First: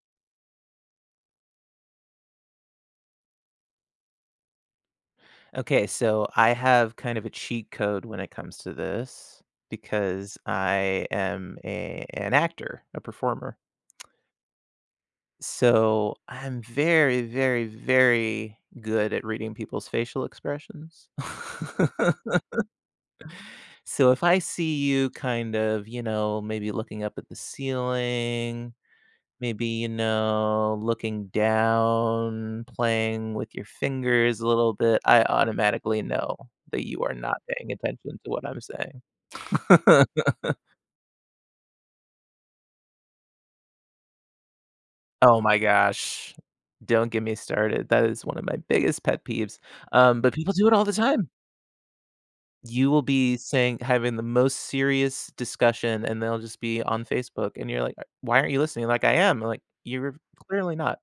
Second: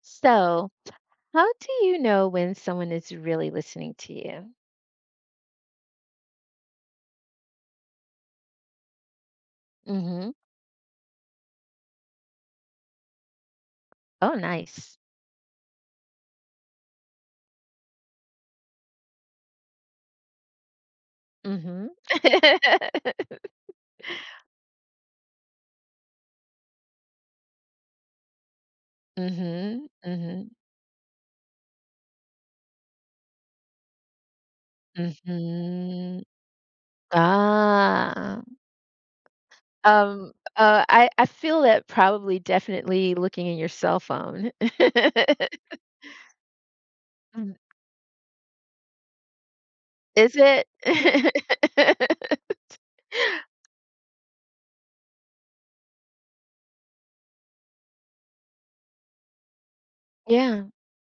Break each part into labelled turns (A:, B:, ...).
A: So, how do you know when someone is really listening to you?
B: Okay, so I have kind of a cheat code when it comes to this
A: Mm-hmm.
B: because I am an actor, a performer.
A: Oh, nice.
B: So I'm very, very, very good at reading people's facial expressions.
A: Mm-hmm.
B: So if I see you kind of, you know, maybe looking up at the ceiling. Maybe,
A: Mm-hmm.
B: you
A: Mm-hmm.
B: know, looking down, playing with your fingers a little bit, I automatically
A: Mm-hmm.
B: know that you are not paying attention to
A: Ah.
B: what I'm saying.
A: Um, uh, I, I feel that probably definitely looking in your cell phone.
B: Oh my gosh. Don't get me
A: Mm.
B: started. That is one of my biggest pet peeves,
A: Is
B: but people
A: it?
B: do it all the time. You will be saying having the most serious discussion, and they'll just be on Facebook, and you're like, " Why aren't you listening?" Like, "I am." I'm like, "You're
A: Yeah.
B: clearly not."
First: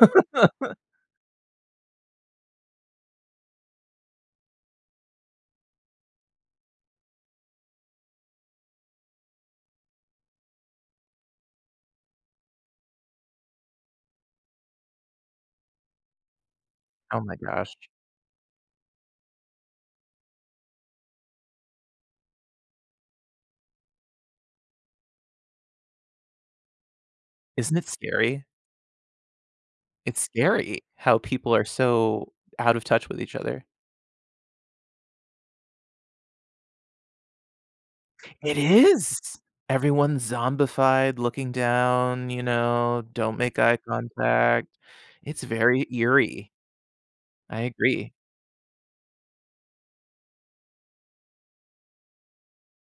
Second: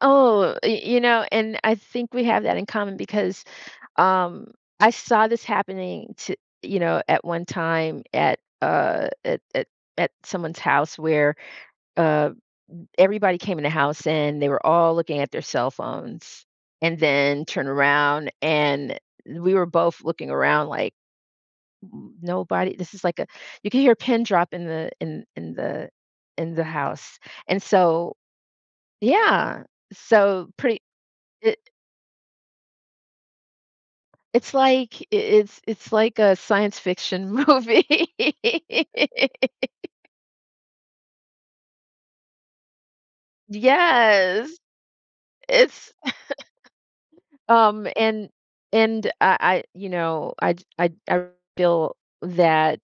A: Oh, you know, and I think we have that in common because Um, I saw this happening to, At one time at, at someone's house where, uh, everybody came in the house and they were all looking at their cell phones and
B: Oh my
A: then turned
B: gosh.
A: around and we were both looking around like, "N Nobody." This is like a, you could hear a pin drop in the in the house, and
B: Isn't it
A: so
B: scary?
A: yeah.
B: It's
A: So pretty
B: scary how
A: I
B: people are so out of touch with each other.
A: it's like it's like a science fiction movie.
B: It is. Everyone's zombified, looking down, you know, don't make eye
A: Yes,
B: contact. It's very
A: it's,
B: eerie. I
A: um,
B: agree.
A: and and I you know, I j I feel that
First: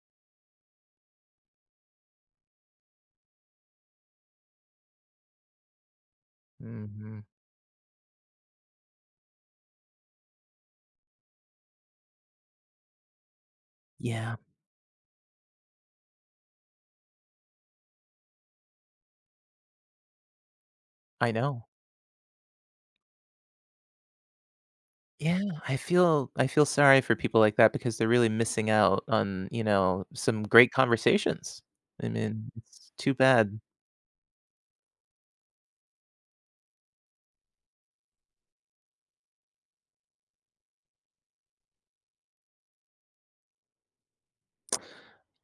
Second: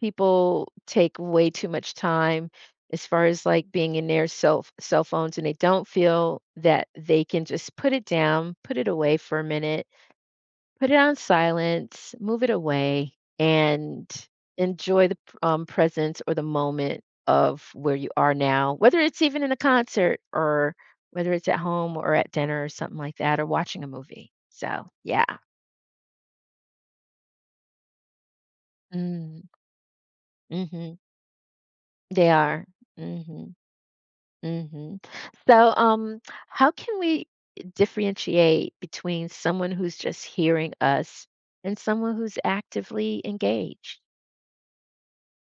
A: people take way too much time as far as, like, being in their cell phones, and they don't feel that
B: Mhm.
A: they can just put it down, put it away for a minute, put it on silent, move it away, and
B: Yeah,
A: enjoy the presence or the moment of where you are now, whether it's even in a concert or
B: I
A: whether it's at
B: know.
A: home or at dinner or something like that, or watching a movie. So, yeah.
B: Yeah, I feel sorry for people like that because they're really missing out
A: Mm,
B: on, you know, some great
A: hmm.
B: conversations. I
A: They
B: mean,
A: are.
B: it's too
A: Hmm.
B: bad.
A: Hmm. So, how can we differentiate between someone who's just hearing us and someone who's actively engaged?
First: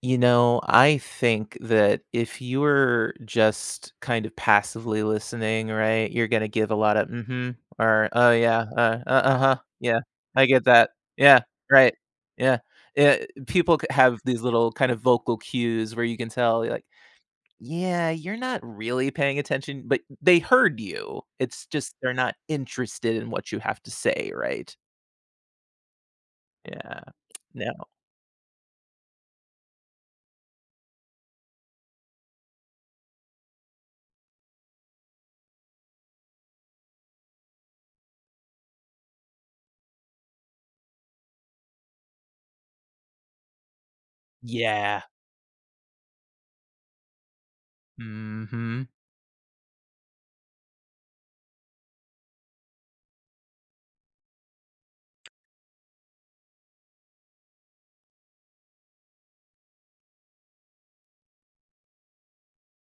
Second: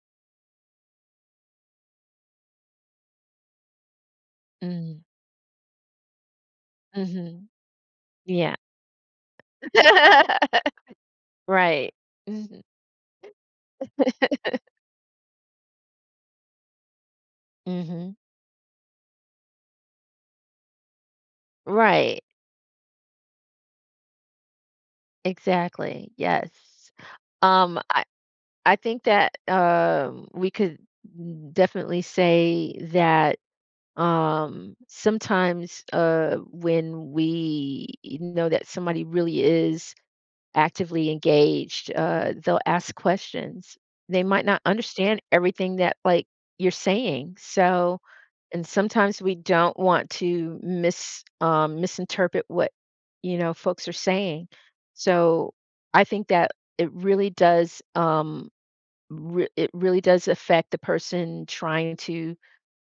B: You know, I think that if you're just kind of passively listening, right, you're gonna give a lot of
A: Mm-hmm.
B: mm-hmm, or "oh
A: Yeah.
B: yeah, uh-huh, yeah, I get that, yeah,
A: Right.
B: right, yeah."
A: Mhm.
B: People c have these little kind of vocal cues where you can tell, like, "Yeah,
A: Mhm.
B: you're not really paying attention," but they heard you. It's just they're
A: Right.
B: not interested in what you have to say, right?
A: Exactly. Yes.
B: Yeah.
A: Um,
B: No.
A: I I think that, we could definitely say that, sometimes, when we know that somebody really is actively engaged, they'll ask questions. They might not
B: Yeah.
A: understand everything that, like, you're saying, so and
B: Mhm.
A: sometimes we don't want to misinterpret what, you know, folks are saying. So, I think that it really does, re it really does affect the person trying to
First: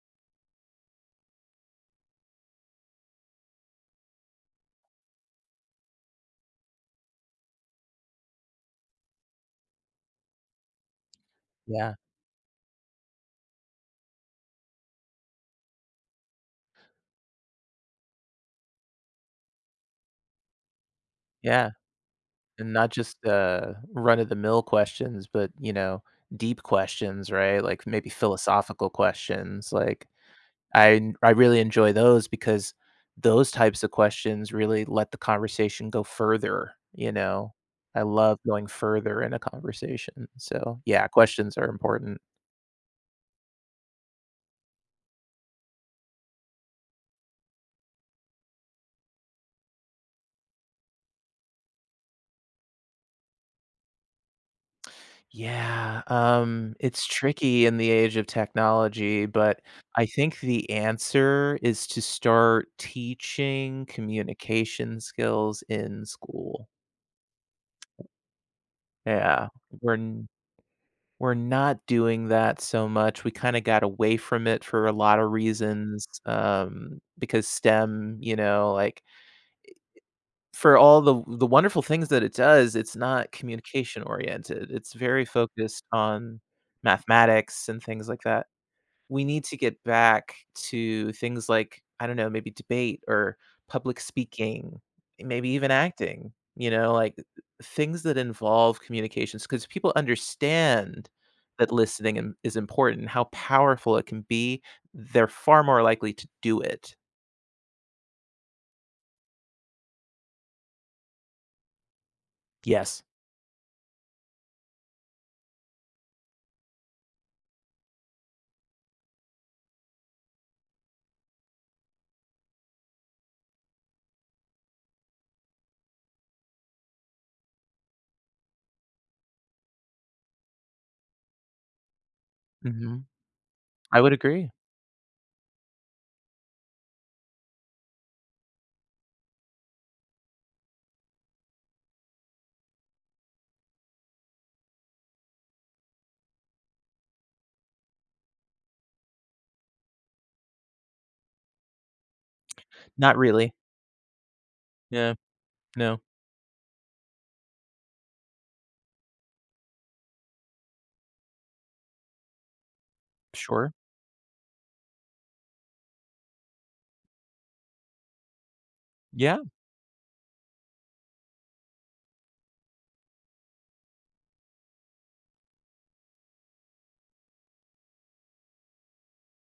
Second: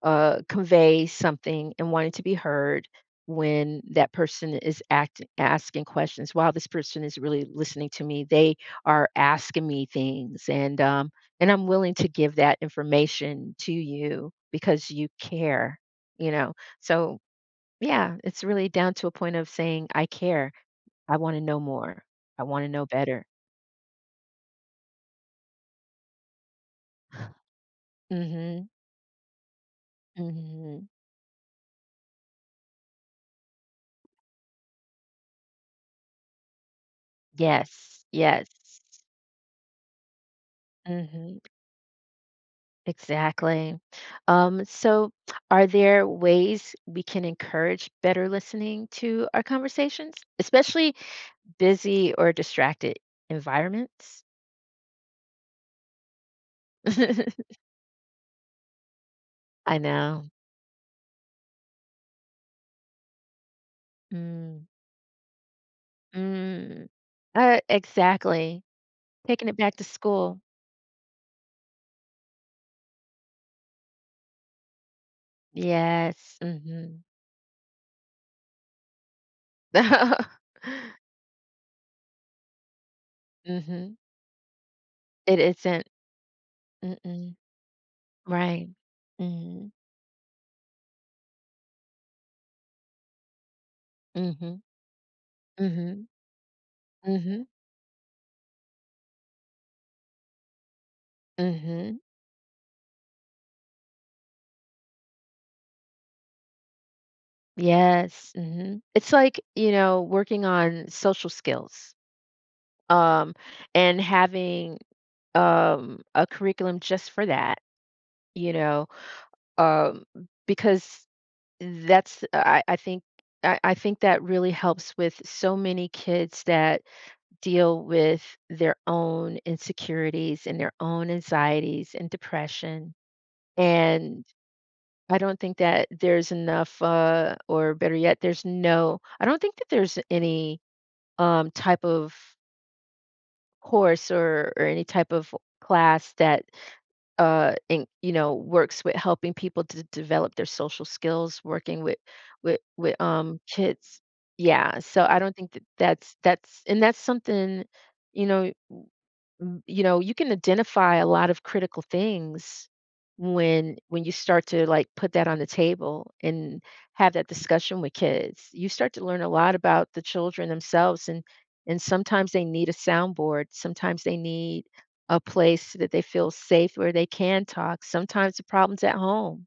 A: convey something and wanting to be heard when that person is asking questions. Wow, this person is really listening to me. They are asking me things, and I'm willing
B: Yeah.
A: to give that information to you because you care, you know, so yeah, it's really down to a point of saying, I care, I want to know
B: Yeah.
A: more, I want to
B: And
A: know
B: not just,
A: better.
B: run-of-the-mill questions, but, you know, deep questions, right? Like, maybe
A: Hmm.
B: philosophical questions, like,
A: Hmm.
B: I really enjoy those because those types of questions really let the conversation go further, you know? I
A: Yes,
B: love going
A: yes.
B: further in a conversation, so, yeah,
A: Hmm.
B: questions are important.
A: Exactly. Um, so, are there ways we can encourage better listening to our conversations, especially busy or distracted environments?
B: Yeah, it's tricky in the age of technology, but
A: I
B: I
A: know.
B: think the answer is to start teaching
A: Mm,
B: communication skills in school.
A: mm. Exactly.
B: Yeah,
A: Taking it back to
B: we're n
A: school.
B: we're not doing that so much. We kinda got away from it for a lot of reasons,
A: Yes. Mm-hmm.
B: because STEM, you know, like, for all the wonderful things that it does, it's not
A: Mm-hmm.
B: communication oriented. It's very
A: It
B: focused
A: isn't.
B: on
A: Mm-mm.
B: mathematics and things like that.
A: Right.
B: We need to
A: Mm-hmm.
B: get back to things like, I don't know, maybe debate or public
A: Mm-hmm.
B: speaking, maybe even
A: Mm-hmm.
B: acting, you know, like
A: Mm-hmm.
B: things that involve communications because people understand that
A: Mm-hmm.
B: is important, how powerful it can be. They're far more likely to do it.
A: Yes. Hmm. It's like, you know, working on social skills,
B: Yes.
A: um, and having a curriculum just for that, you know, um, because that's, I think. I think that really helps with so many kids that deal with their own insecurities and their own anxieties and depression.
B: Hmm. I would
A: And
B: agree.
A: I don't think that there's enough, or better yet, there's no, I don't think that there's any type of course or any type of class that you know, works with helping people to develop their social skills, working with
B: Not really.
A: kids. Yeah, so
B: Yeah.
A: I don't think that
B: No.
A: that's, and that's something, you know, you know you can identify a lot of critical things
B: Sure.
A: when you start to, like, put that on the table and have that discussion with kids, you start to learn a
B: Yeah.
A: lot about the children themselves. And sometimes they need a soundboard, sometimes they need a place that they feel safe where they can talk. Sometimes the problems at home,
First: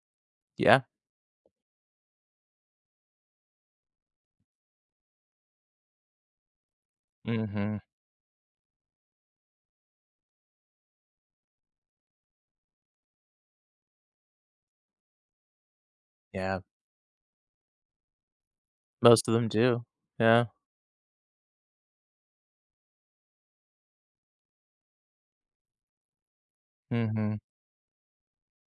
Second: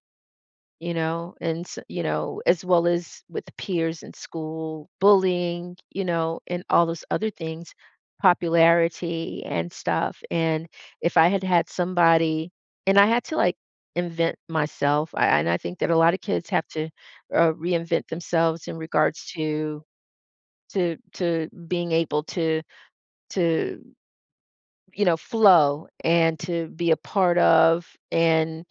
B: Yeah.
A: you know, you know, as well as with peers in school, bullying, you know, and all those other things,
B: Hmm.
A: popularity and stuff. And if I had had somebody, and I had to, like, invent myself, and I think that a lot of kids
B: Yeah.
A: have to reinvent themselves in regards
B: Most of them
A: to
B: do. Yeah.
A: to being able to to you know flow and to be a part
B: Hmm.
A: of, and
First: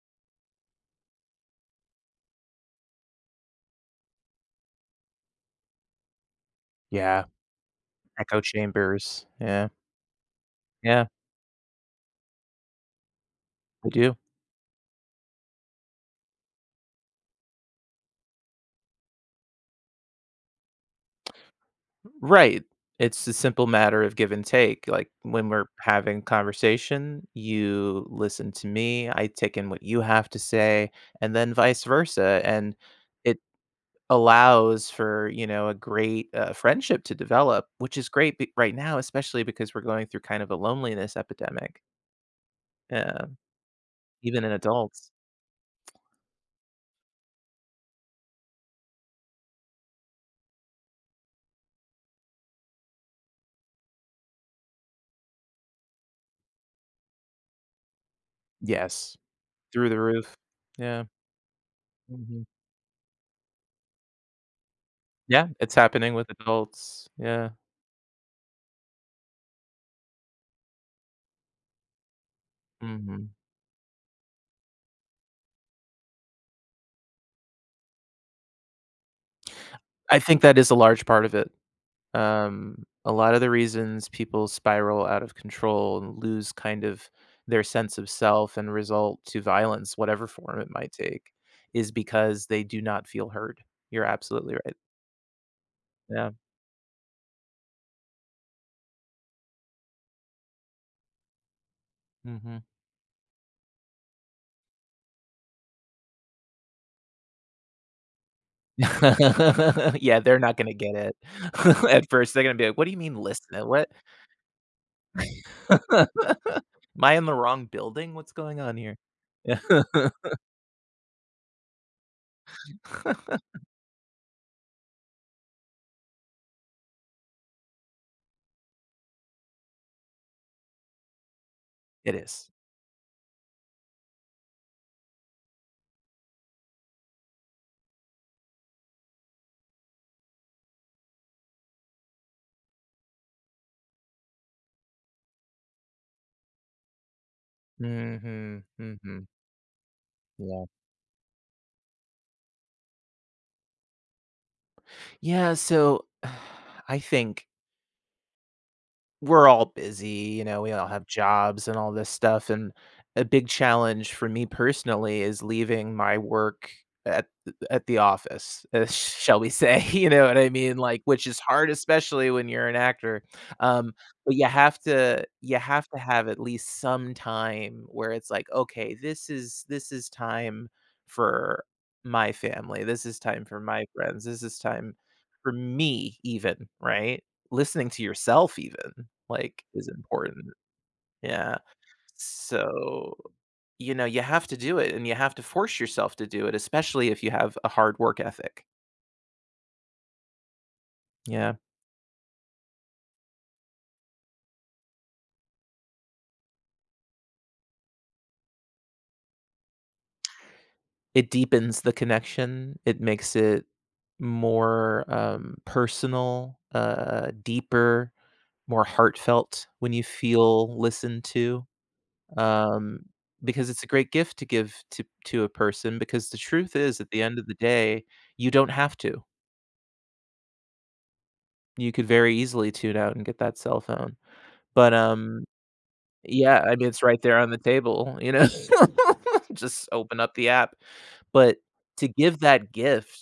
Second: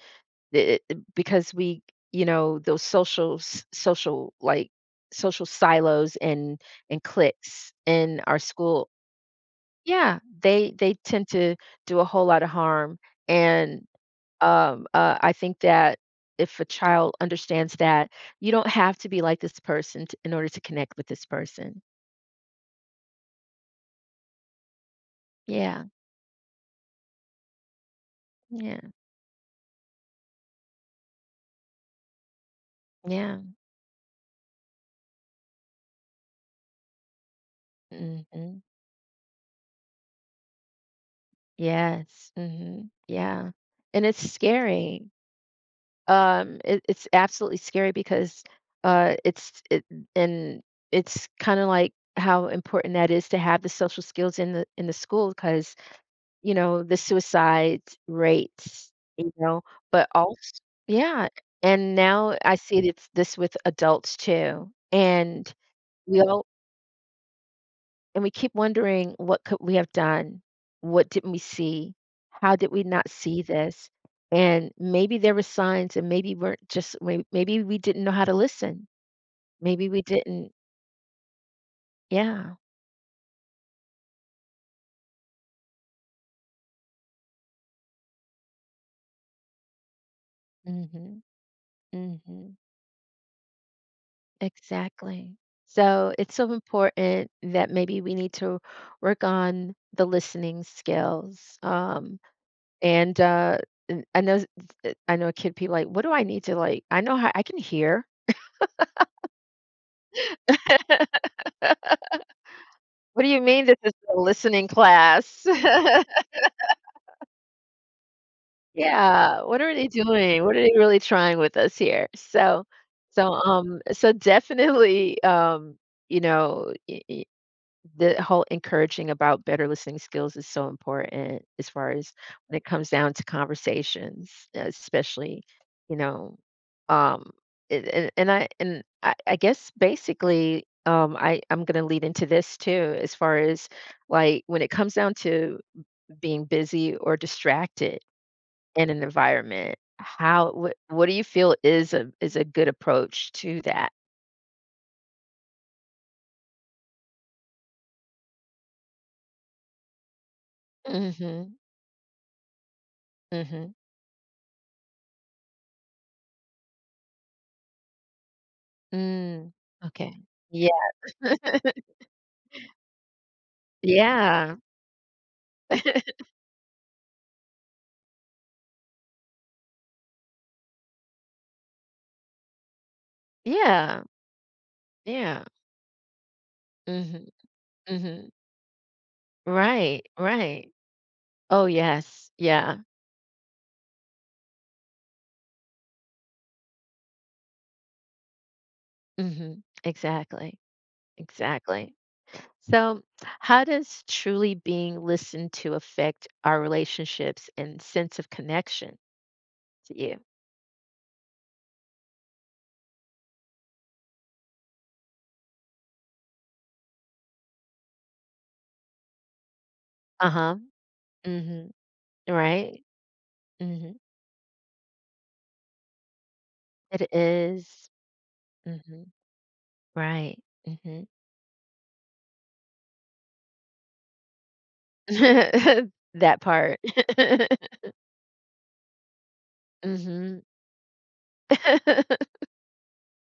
A: because we, you know, those social, like, social silos and
B: Yeah.
A: cliques in our
B: Echo
A: school,
B: chambers. Yeah.
A: yeah, they
B: Yeah,
A: tend to do a whole lot of harm. And
B: I do.
A: I think that if a child understands that you don't have to be like this person to, in order to connect with this person,
B: Right. It's a simple matter of give and take. Like when we're
A: yeah,
B: having conversation, you listen to
A: yeah,
B: me, I take in what you have to say, and then vice versa. And
A: yeah.
B: it allows for, you know, a great friendship to develop, which is great
A: Hmm.
B: right now, especially because we're going through kind of a loneliness epidemic.
A: Yes. Hmm.
B: Um,
A: Yeah, and it's
B: Even in
A: scary.
B: adults.
A: It's absolutely scary because, it's it and it's kinda like how important that is to have the social skills in the school because, you know, the suicide rates,
B: Yes,
A: you know,
B: through the
A: but
B: roof.
A: also
B: Yeah,
A: yeah, and now
B: mhm.
A: I see it's this with adults too,
B: Yeah,
A: and
B: it's happening
A: we
B: with
A: all,
B: adults. Yeah,
A: and we keep wondering, what could we have done? What didn't we see? How did we not
B: mhm.
A: see this? And maybe there were signs, and maybe weren't just maybe we didn't know how to listen. Maybe we
B: I think
A: didn't.
B: that is a large part of it.
A: Yeah.
B: A lot of the reasons people spiral out of control and lose kind of their sense of self and result to violence, whatever form it might
A: Hmm.
B: take, is because they
A: Hmm.
B: do not feel heard. You're absolutely right.
A: Exactly. So
B: Yeah.
A: it's so important that maybe we need to work on the listening skills.
B: Mhm.
A: And uh, and I know I know a kid. People like, what do I need to like? I know how I can hear.
B: Yeah, they're not gonna get it. At first, they're gonna be like, "What do you mean
A: What do you
B: listen?
A: mean
B: to
A: this
B: What?
A: is a listening class?
B: Am I in the wrong building? What's going on here?"
A: Yeah, what are they doing? What are they really trying with us here? So so definitely, you know, the whole encouraging about better listening skills is so important as far as
B: It is.
A: when it comes down to conversations, especially, you know, um, it and I guess basically, I'm gonna lead into this too as far as, like, when it comes down to being busy or distracted
B: Mhm,
A: in an
B: mhm.
A: environment. How,
B: Yeah.
A: what do you feel is a good approach to that?
B: Yeah, so I think we're all busy, you know, we all have
A: Mhm.
B: jobs and all this stuff, and a big
A: Mhm.
B: challenge for me personally is leaving my work at the office, shall we
A: Mm.
B: say, you
A: Okay.
B: know what I
A: Yeah.
B: mean? Like, which is hard, especially when you're an actor, um, but
A: Yeah.
B: you have to have at least some time where it's like, "Okay, this is time for my family, this is time for my
A: Yeah.
B: friends, this is time
A: Yeah.
B: for me even," right?
A: Mhm.
B: Listening to
A: Mhm.
B: yourself even, like, is
A: Right.
B: important.
A: Right.
B: Yeah.
A: Oh, yes. Yeah.
B: So, you know, you have to do it and you have to force yourself to do it, especially if you have a hard work ethic.
A: Mhm. Exactly.
B: Yeah.
A: Exactly. So, how does truly being listened to affect our relationships and sense of connection to you?
B: It deepens the connection. It makes it more, personal, deeper, more heartfelt when you
A: Uh-huh.
B: feel listened to,
A: Mhm. Right.
B: um, because it's a
A: Mhm.
B: great gift to give to a person because the truth is, at
A: It
B: the end of the
A: is.
B: day, you don't have
A: Mhm.
B: to.
A: Right. Mhm.
B: You could very easily tune out and get that cell phone, but,
A: That
B: yeah, I
A: part.
B: mean, it's right there on the table, you know? Just open up
A: Mhm.
B: the app, but to give that gift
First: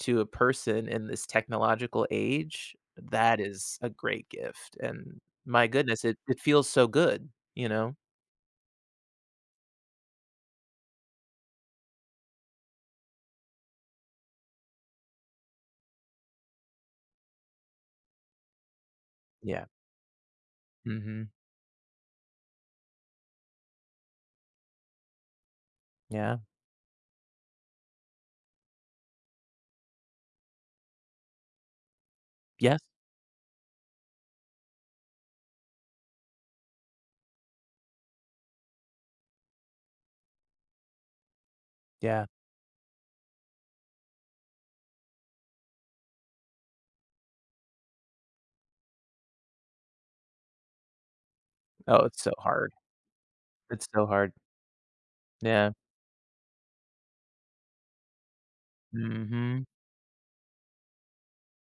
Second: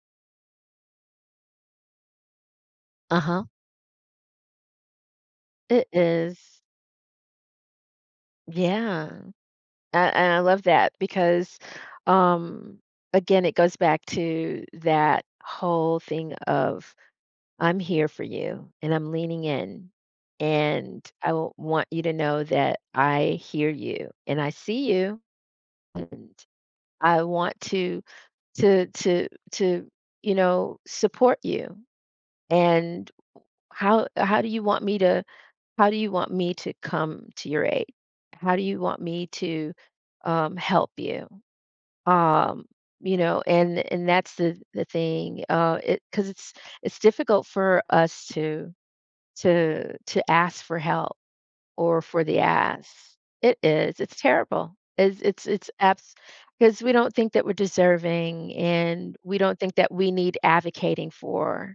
B: to a person in this technological age, that
A: Uh-huh.
B: is a great gift, and my
A: It
B: goodness, it
A: is.
B: feels so good, you know?
A: Yeah. A and I love that because, um, again, it goes back to that whole thing of, "I'm here for you, and I'm leaning
B: Yeah.
A: in, and I
B: Mhm.
A: w want you to know that I hear you, and I see you, and
B: Yeah.
A: I want to," to you know, support you,
B: Yes.
A: and how do you want me to, how do you want me to come to your aid, how do you want me to, help you,
B: Yeah.
A: um, you know, and that's the thing, it because it's difficult for us to to ask for help, or
B: Oh,
A: for
B: it's so
A: the
B: hard.
A: ass. It
B: It's
A: is.
B: so
A: It's
B: hard.
A: terrible. It's
B: Yeah.
A: abs, because we don't think that we're deserving and we don't
B: Mhm.
A: think that we need advocating for.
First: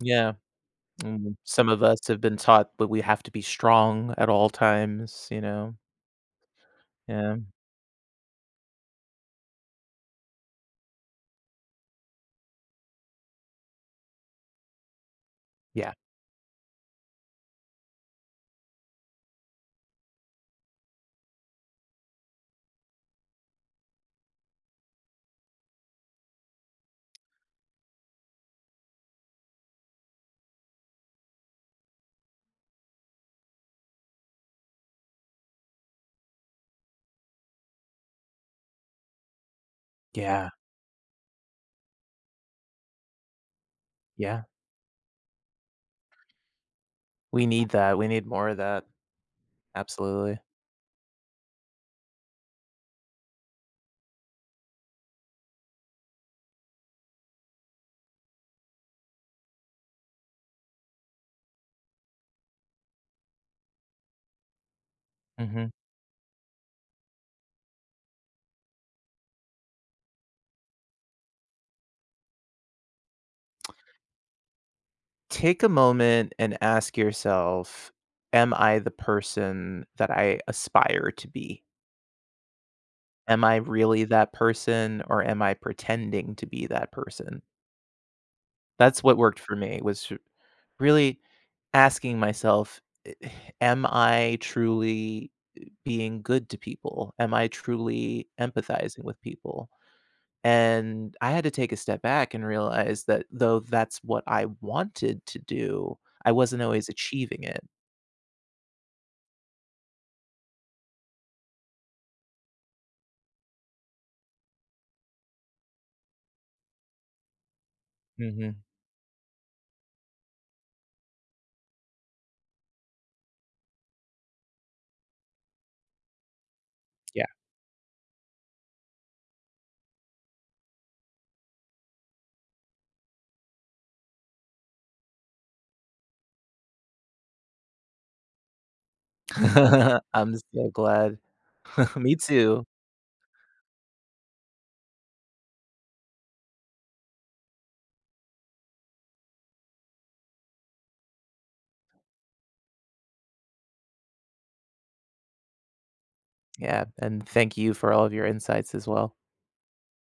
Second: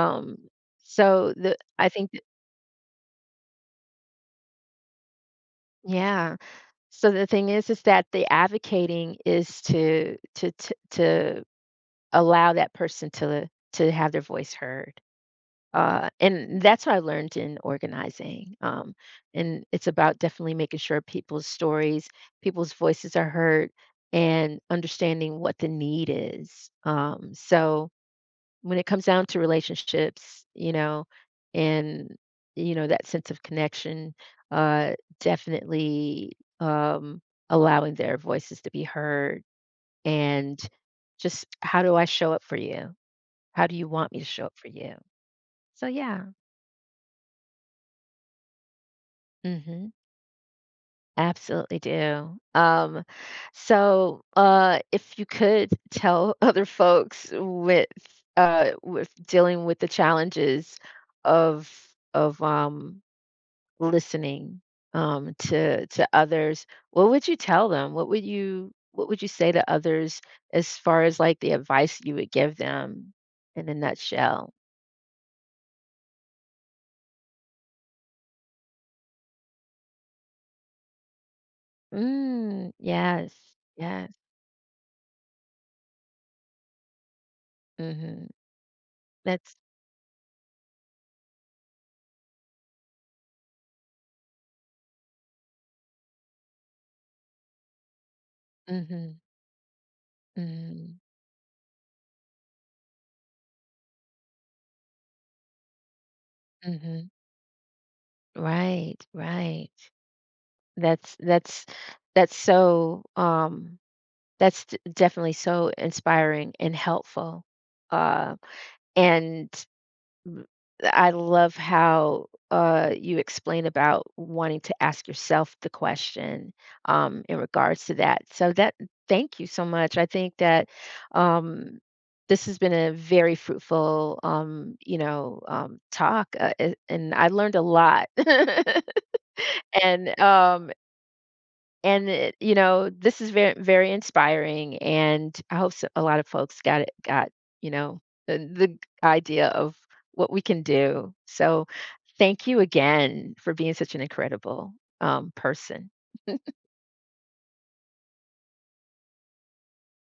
B: Yeah.
A: so
B: Mm,
A: the
B: some of
A: I
B: us
A: think
B: have
A: that,
B: been taught that we have to be strong at all times, you know?
A: yeah. So the
B: Yeah.
A: thing is that the advocating is to to allow that person to have their voice heard.
B: Yeah.
A: Uh, and that's what I learned in organizing. And it's about definitely making sure people's stories, people's voices are heard, and understanding what the need is. So when it comes down to relationships, you know, and you know that sense of connection, uh, definitely um, allowing their voices to be heard,
B: Yeah.
A: and just how do I show up for you? How do you want me to
B: Yeah.
A: show up for you? So yeah.
B: We need that, we need more of that.
A: Hmm.
B: Absolutely.
A: Absolutely do. So, if you could tell other folks with dealing with the challenges of of um, listening,
B: Mhm.
A: to others, what would you tell them? What would you, what would you say to others as far as, like, the advice you would give them in a nutshell?
B: Take a moment and ask yourself, "Am I the person that I aspire to be?
A: Mm, yes,
B: Am I really
A: yes.
B: that person or am I pretending to be that person?"
A: Mm-hmm.
B: That's what worked for
A: That's,
B: me was to really asking myself, am I truly being good to people? Am I truly empathizing
A: mm-hmm.
B: with people?
A: Mm-hmm.
B: And I had to take a step back and realize that though that's what I wanted to do, I wasn't always
A: Mm-hmm.
B: achieving it.
A: Right, right. That's that's so, that's definitely so inspiring and helpful. Uh,
B: Hmm.
A: and m- I love how, uh, you explain about wanting to ask yourself the question,
B: Yeah.
A: in regards to that. So that, thank you so much. I think that um this has been a very fruitful, you know, talk, and I learned a lot. And
B: I'm so glad.
A: and
B: Me
A: it, you
B: too.
A: know, this is very, very inspiring, and I hope so a lot of folks got it got, you know, the idea of what we can do. So, thank you again for being such an incredible, person.
B: Yeah. And thank you for all of your insights as well.